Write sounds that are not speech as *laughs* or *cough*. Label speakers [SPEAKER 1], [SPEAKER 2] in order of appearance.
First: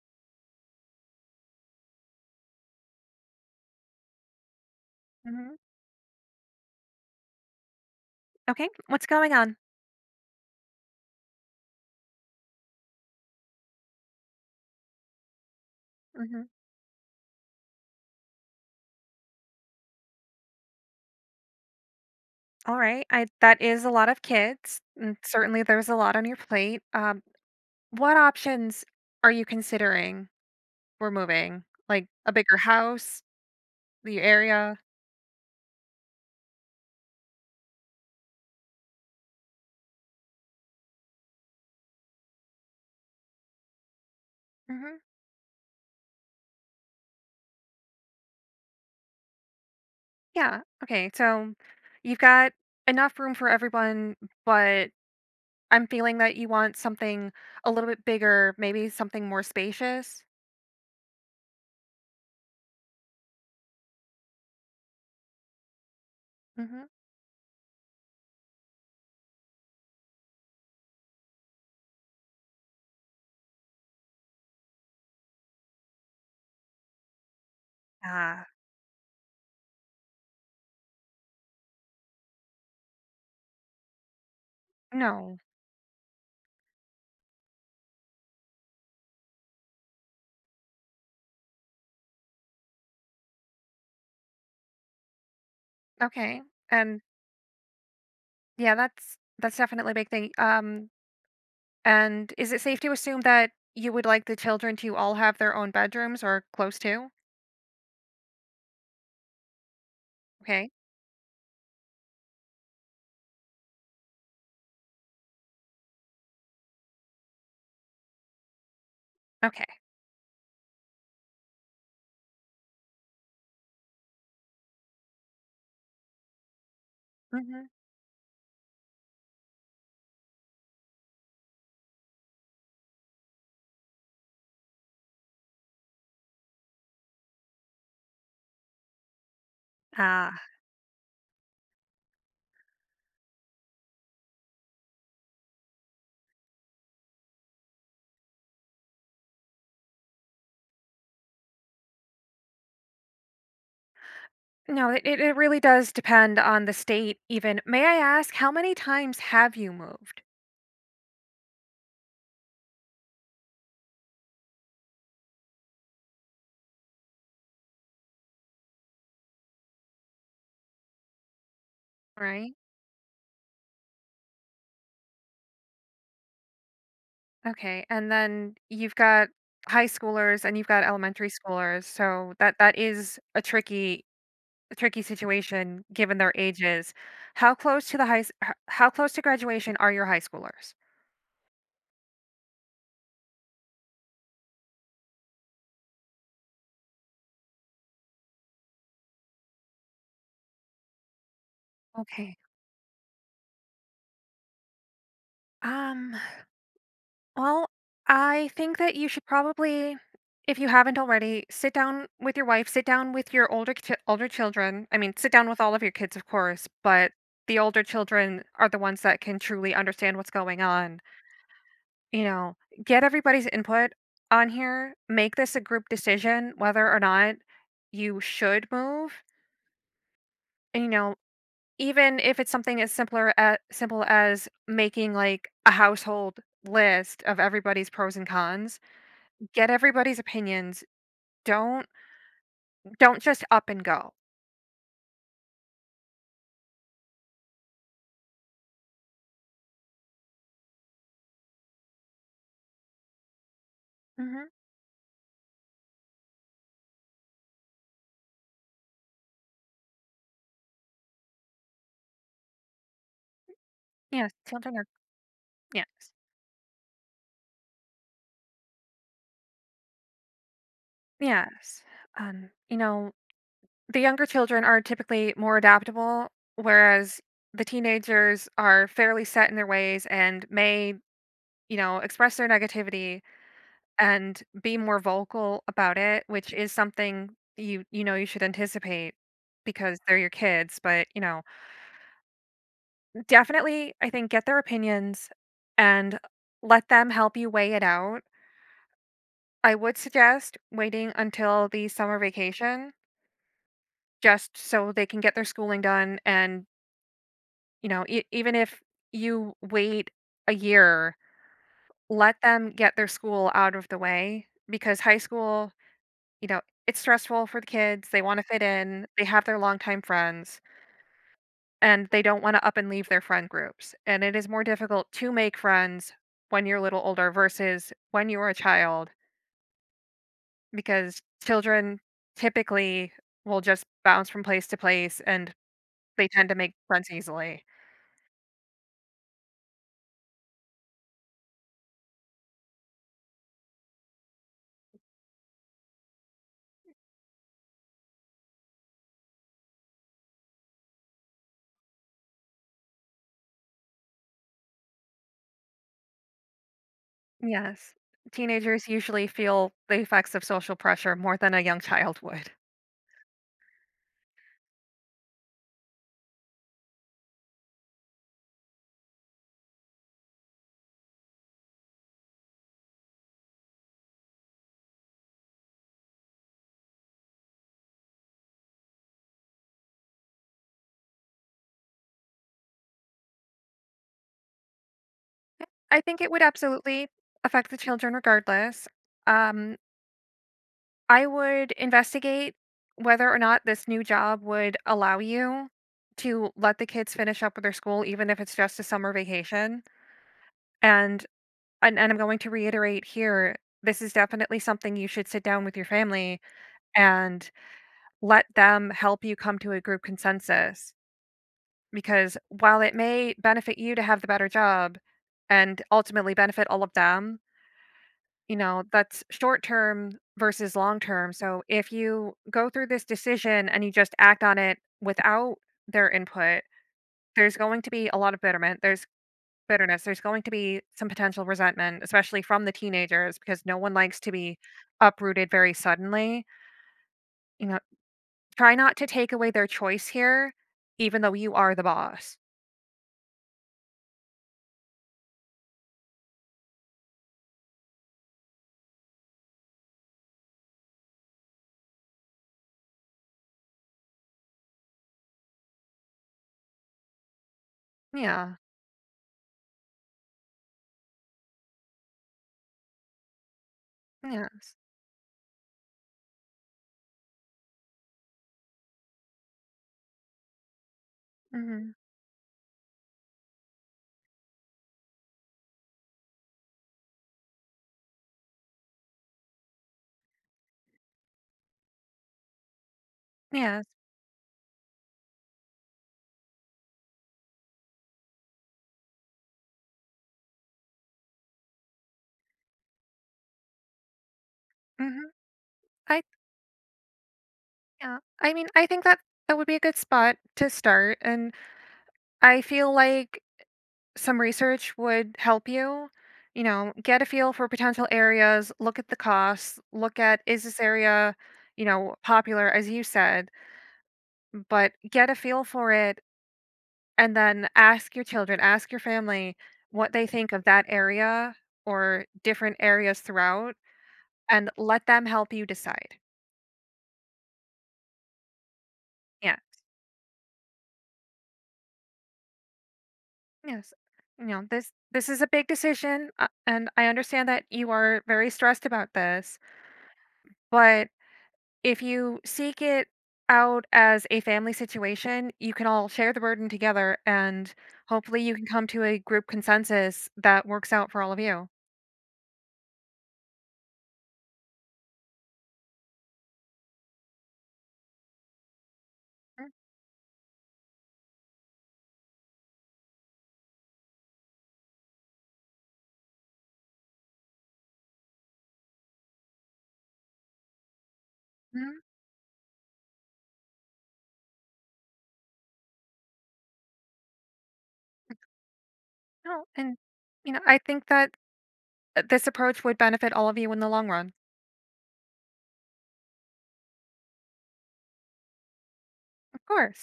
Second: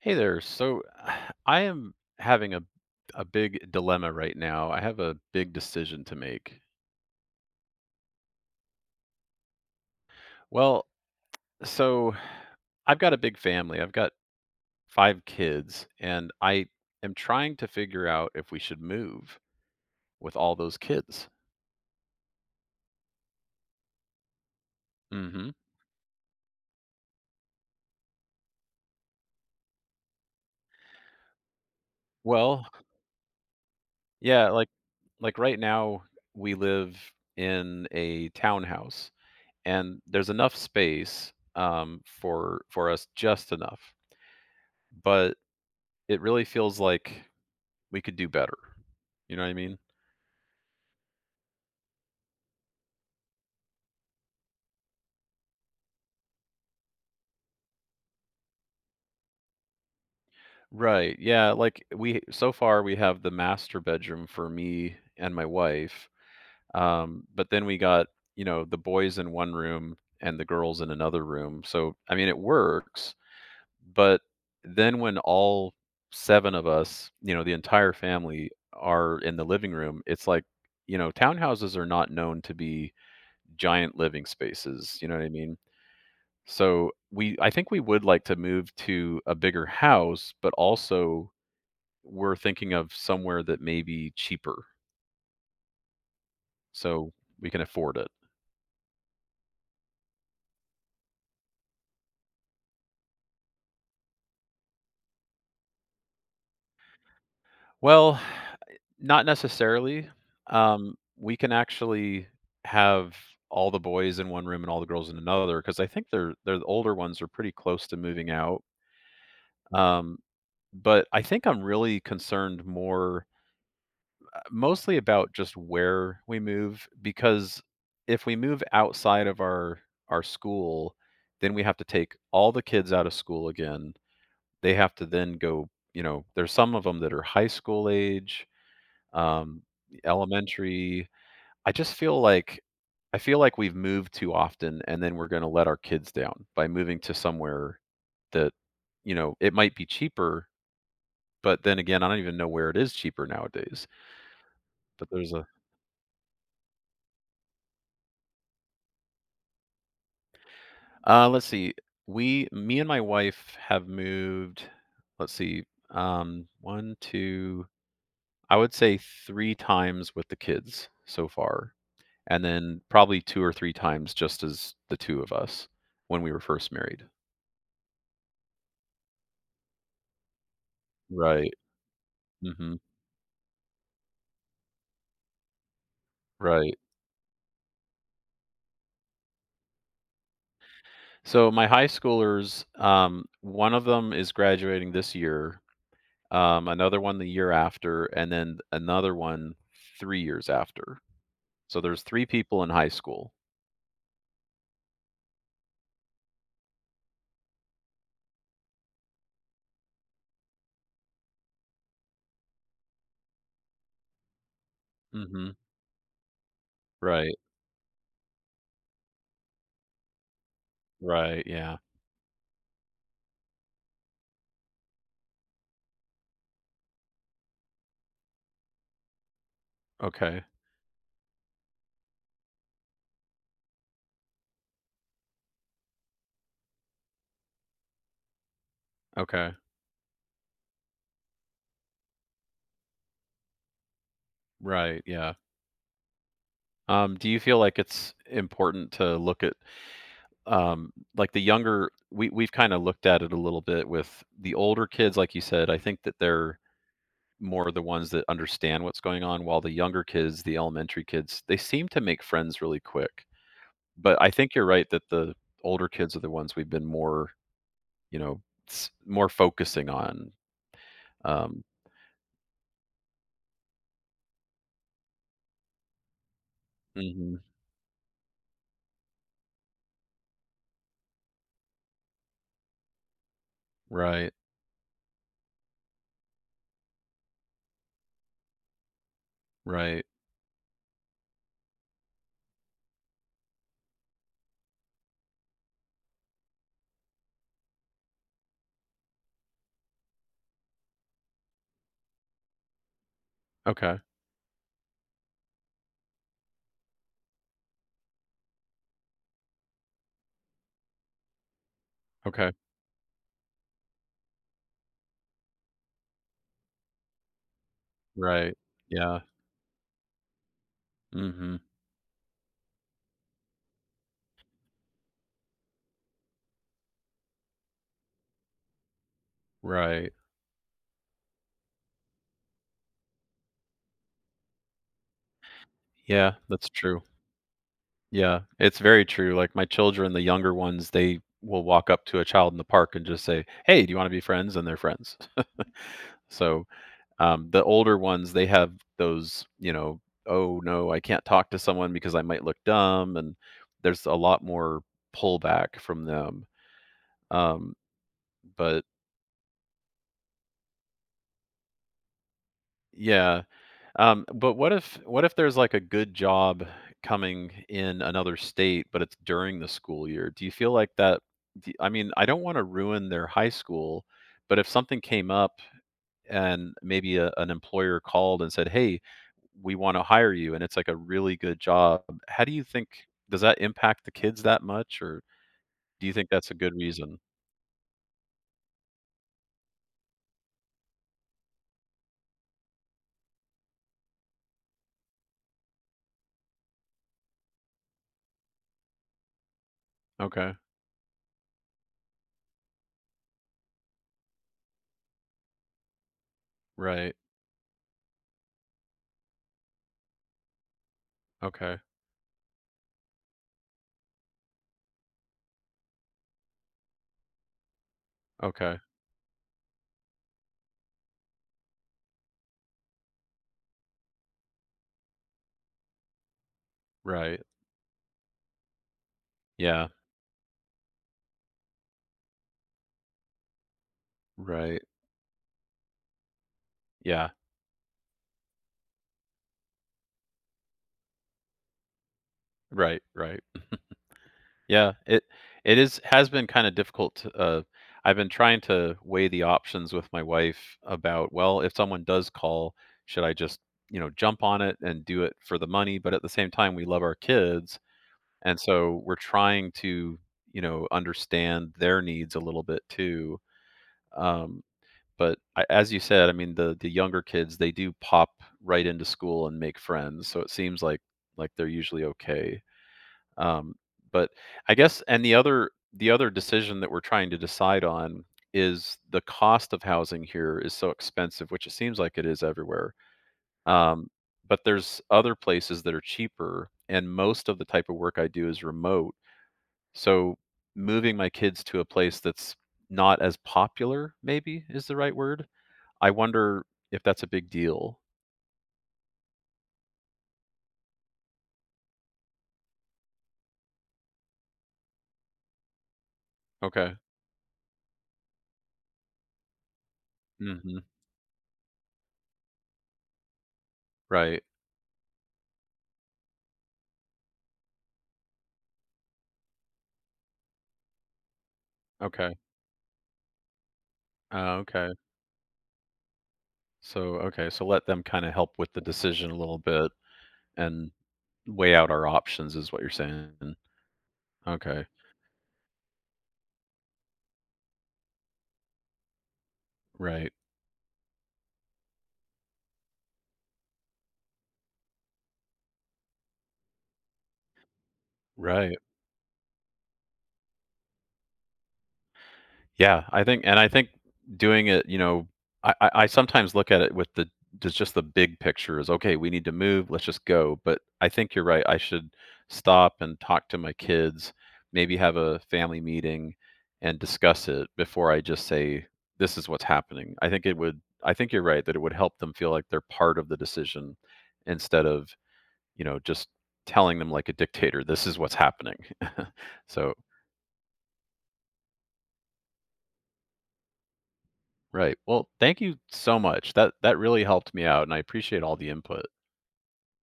[SPEAKER 1] Hey there. So *sighs* I am having a big dilemma right now. I have a big
[SPEAKER 2] Mhm.
[SPEAKER 1] decision to make.
[SPEAKER 2] Okay, what's going on?
[SPEAKER 1] Well, so *sighs* I've got a big family. I've got 5 kids and
[SPEAKER 2] Mhm.
[SPEAKER 1] I am trying to figure out if we should move with all those kids.
[SPEAKER 2] All right, I that is a lot of kids, and
[SPEAKER 1] Mhm.
[SPEAKER 2] certainly there's a lot on your plate. What options are you considering for moving? Like a bigger
[SPEAKER 1] Well,
[SPEAKER 2] house, the
[SPEAKER 1] yeah, like
[SPEAKER 2] area?
[SPEAKER 1] like right now we live in a townhouse and there's enough space for us just enough.
[SPEAKER 2] Mhm.
[SPEAKER 1] But it really feels like we could do better. You know what I mean?
[SPEAKER 2] Yeah. Okay, so you've got enough room for everyone, but I'm feeling that you want something a little bit bigger, maybe something more spacious.
[SPEAKER 1] Right, yeah, like, we so far, we have the master bedroom for me and my wife,
[SPEAKER 2] Hmm.
[SPEAKER 1] but then we got, you know, the boys in one room and the girls in another room, so, I mean, it works, but then when all 7 of us, you know, the entire
[SPEAKER 2] Ah,
[SPEAKER 1] family are in the living room, it's like, you know, townhouses are not known to be giant living spaces, you know what I
[SPEAKER 2] no.
[SPEAKER 1] mean? So we I think we would like to move to a bigger house, but also we're thinking of somewhere that may be cheaper
[SPEAKER 2] Okay. And,
[SPEAKER 1] so we can afford it.
[SPEAKER 2] yeah, that's definitely a big thing. And is it safe to assume that you would like the children to all have their own bedrooms or close to?
[SPEAKER 1] Well, *sighs* not necessarily.
[SPEAKER 2] Okay.
[SPEAKER 1] We can actually have all the boys in one room and all the girls in another because I think the older ones are pretty close to moving out.
[SPEAKER 2] Okay.
[SPEAKER 1] Um, but I think I'm really concerned more mostly about just where we move, because
[SPEAKER 2] Hmm.
[SPEAKER 1] if we move outside of our school, then we have to take all the kids out of school again. They have to then go, you know, there's some of them that are high school age, um,
[SPEAKER 2] Ah,
[SPEAKER 1] elementary. I just feel like I feel like we've moved too often and then we're going to let our kids down by moving to somewhere that, you know, it might be cheaper, but then again, I don't even know where it is cheaper nowadays.
[SPEAKER 2] no, it,
[SPEAKER 1] But
[SPEAKER 2] it
[SPEAKER 1] there's
[SPEAKER 2] it
[SPEAKER 1] a
[SPEAKER 2] really does depend on the state, even. May I ask, how many times have you moved?
[SPEAKER 1] Let's see. We, me and my wife have moved, let's see, um, one, two, I would say three times with the kids so far. And
[SPEAKER 2] Right.
[SPEAKER 1] then probably two or three times just as the two of us when we were first married.
[SPEAKER 2] Okay. And then you've got high schoolers and you've got elementary
[SPEAKER 1] Right.
[SPEAKER 2] schoolers. So that
[SPEAKER 1] Hmm.
[SPEAKER 2] that is a tricky situation given their
[SPEAKER 1] Right.
[SPEAKER 2] ages. How close to graduation are your high schoolers?
[SPEAKER 1] So my high schoolers, one of them is graduating this year, another one the year after, and then another one 3 years after. So there's three
[SPEAKER 2] Okay.
[SPEAKER 1] people in high school.
[SPEAKER 2] Um Well, I think that you should probably, if you haven't already, sit down with your wife, sit down with your older children. I mean, sit down
[SPEAKER 1] Hmm.
[SPEAKER 2] with all of your kids, of course, but
[SPEAKER 1] Right,
[SPEAKER 2] the older children are the ones that can truly understand what's going on.
[SPEAKER 1] right, yeah.
[SPEAKER 2] You know, get everybody's input on here, make this a group decision whether or not you should move.
[SPEAKER 1] Okay,
[SPEAKER 2] And, even if it's something as simple as making like a household list of everybody's pros and cons.
[SPEAKER 1] okay,
[SPEAKER 2] Get everybody's opinions. Don't don't just up and go.
[SPEAKER 1] right, yeah. Do you feel like it's important to look at, um, like the younger we we've kinda looked at it a little bit with
[SPEAKER 2] Mhm.
[SPEAKER 1] the older kids, like you said, I think that they're more the ones that understand what's going on, while the younger kids, the elementary kids, they seem to make friends really quick. But I
[SPEAKER 2] Yes,
[SPEAKER 1] think you're
[SPEAKER 2] children are,
[SPEAKER 1] right that the
[SPEAKER 2] yes.
[SPEAKER 1] older kids are the ones we've been more, you know, s more focusing on. Um.
[SPEAKER 2] Yes. Um, you know, the younger children are typically more adaptable, whereas
[SPEAKER 1] Mhm.
[SPEAKER 2] the teenagers are fairly set in their ways and may express their negativity
[SPEAKER 1] Right,
[SPEAKER 2] and be more vocal about it, which is something you know you should anticipate because
[SPEAKER 1] right.
[SPEAKER 2] they're your kids. Definitely, I think get their opinions and let them help you weigh it out. I would suggest waiting until the summer vacation
[SPEAKER 1] Okay,
[SPEAKER 2] just so they can get their schooling done. And, even if you wait a year, let
[SPEAKER 1] okay.
[SPEAKER 2] them get their school out of the way because high school, you know, it's stressful for the kids. They want to
[SPEAKER 1] Right.
[SPEAKER 2] fit in,
[SPEAKER 1] Yeah.
[SPEAKER 2] they have their longtime friends.
[SPEAKER 1] Mhm.
[SPEAKER 2] And they don't want to up and leave their friend groups. And it is more difficult to make friends when you're a little older versus when you are a child
[SPEAKER 1] Right.
[SPEAKER 2] because children typically will just bounce from place to place and they
[SPEAKER 1] Yeah,
[SPEAKER 2] tend to
[SPEAKER 1] that's
[SPEAKER 2] make
[SPEAKER 1] true.
[SPEAKER 2] friends easily.
[SPEAKER 1] Yeah, it's very true. Like, my children, the younger ones, they will walk up to a child in the park and just say, "Hey, do you wanna be friends?" And they're friends. *laughs* So, the older ones, they have those, you know, "Oh, no, I can't talk to someone because I might look dumb," and there's a lot more pullback from them. Um,
[SPEAKER 2] Yes.
[SPEAKER 1] but
[SPEAKER 2] Teenagers usually feel the effects of social pressure more than a young child would.
[SPEAKER 1] yeah. But what if there's like a good job coming in another state, but it's during the school year? Do you feel like that? I mean, I don't want to ruin their high school, but if something came up and maybe an employer called and said, "Hey, we want to hire you," and it's like a really good job, how do you think does that impact the kids that much, or
[SPEAKER 2] I
[SPEAKER 1] do you
[SPEAKER 2] think
[SPEAKER 1] think
[SPEAKER 2] it would
[SPEAKER 1] that's a good
[SPEAKER 2] absolutely
[SPEAKER 1] reason?
[SPEAKER 2] affect the children regardless. Um, I would investigate whether or not this new job would allow you to let the kids finish up with their school, even if it's just a summer vacation.
[SPEAKER 1] Okay,
[SPEAKER 2] And and I'm going to reiterate here this is definitely something you should sit down with your family
[SPEAKER 1] right.
[SPEAKER 2] and let them help you come to a group consensus.
[SPEAKER 1] Okay,
[SPEAKER 2] Because while it may benefit you to have the better job and ultimately benefit all of them,
[SPEAKER 1] okay,
[SPEAKER 2] that's short term versus long term. So if you go through this decision and you just act on it without their input,
[SPEAKER 1] right.
[SPEAKER 2] there's going to be a lot of bitterment there's
[SPEAKER 1] Yeah,
[SPEAKER 2] bitterness, there's going to be some potential resentment, especially from the teenagers, because no one likes to be
[SPEAKER 1] right.
[SPEAKER 2] uprooted very suddenly.
[SPEAKER 1] Yeah,
[SPEAKER 2] you know Try not to take away their choice here, even though you are the boss.
[SPEAKER 1] right, right. Yeah, it is has been kinda difficult to, I've been trying to weigh the options with my wife about, well, if someone does call, should I just, you know, jump on it and do it for the money? But at the same time, we love our kids,
[SPEAKER 2] Yeah.
[SPEAKER 1] and so we're trying to, you know, understand their needs a little bit too.
[SPEAKER 2] Yeah.
[SPEAKER 1] Um, but I, as you said, I mean, the younger kids, they do pop right into school and make friends, so it seems like they're
[SPEAKER 2] Hmm.
[SPEAKER 1] usually okay. Um, but I guess and the other decision that we're trying to decide on is the cost of housing here is so expensive, which it seems like it is everywhere.
[SPEAKER 2] Yes.
[SPEAKER 1] Um, but there's other places that are cheaper, and most of the type of work I do is remote. So moving my kids to a place that's not as popular, maybe is the right
[SPEAKER 2] Hmm.
[SPEAKER 1] word. I
[SPEAKER 2] I
[SPEAKER 1] wonder if that's a big deal.
[SPEAKER 2] Yeah, I mean, I think that that would be a good spot to start. And I feel like some research would help you,
[SPEAKER 1] Okay.
[SPEAKER 2] get a feel for potential areas, look at the costs, look at is
[SPEAKER 1] Hmm.
[SPEAKER 2] this area, popular as you said,
[SPEAKER 1] Right.
[SPEAKER 2] but get a feel for it and then ask your children, ask your family what they think of that area or
[SPEAKER 1] Okay.
[SPEAKER 2] different areas throughout and
[SPEAKER 1] Okay.
[SPEAKER 2] let them help you decide.
[SPEAKER 1] So, okay, so let them kinda help with the decision a
[SPEAKER 2] Yeah.
[SPEAKER 1] little bit and weigh out our options is what you're saying.
[SPEAKER 2] Yes. You know,
[SPEAKER 1] Okay.
[SPEAKER 2] this this is a big decision, and I understand that you are very stressed about this.
[SPEAKER 1] Right.
[SPEAKER 2] But if you seek it out as a family situation, you can all share the burden together, and hopefully you can
[SPEAKER 1] Right.
[SPEAKER 2] come to a group consensus that works out for all of you.
[SPEAKER 1] Yeah, I think doing it, you know, I sometimes look at it with there's just the big picture is, "Okay, we need to move, let's just go." But I think you're right, I should stop and talk to my kids, maybe have a family meeting and discuss it before I just say, "This is what's happening." I think you're right that it would
[SPEAKER 2] Mhm.
[SPEAKER 1] help them feel like they're part of the decision instead of, you know, just telling them like a dictator, "This is what's happening." *laughs*
[SPEAKER 2] No,
[SPEAKER 1] So,
[SPEAKER 2] and I think that this approach would benefit all of you in the long run.
[SPEAKER 1] right. Well, thank you so much. That really helped me out, and I appreciate all the input.
[SPEAKER 2] Of course.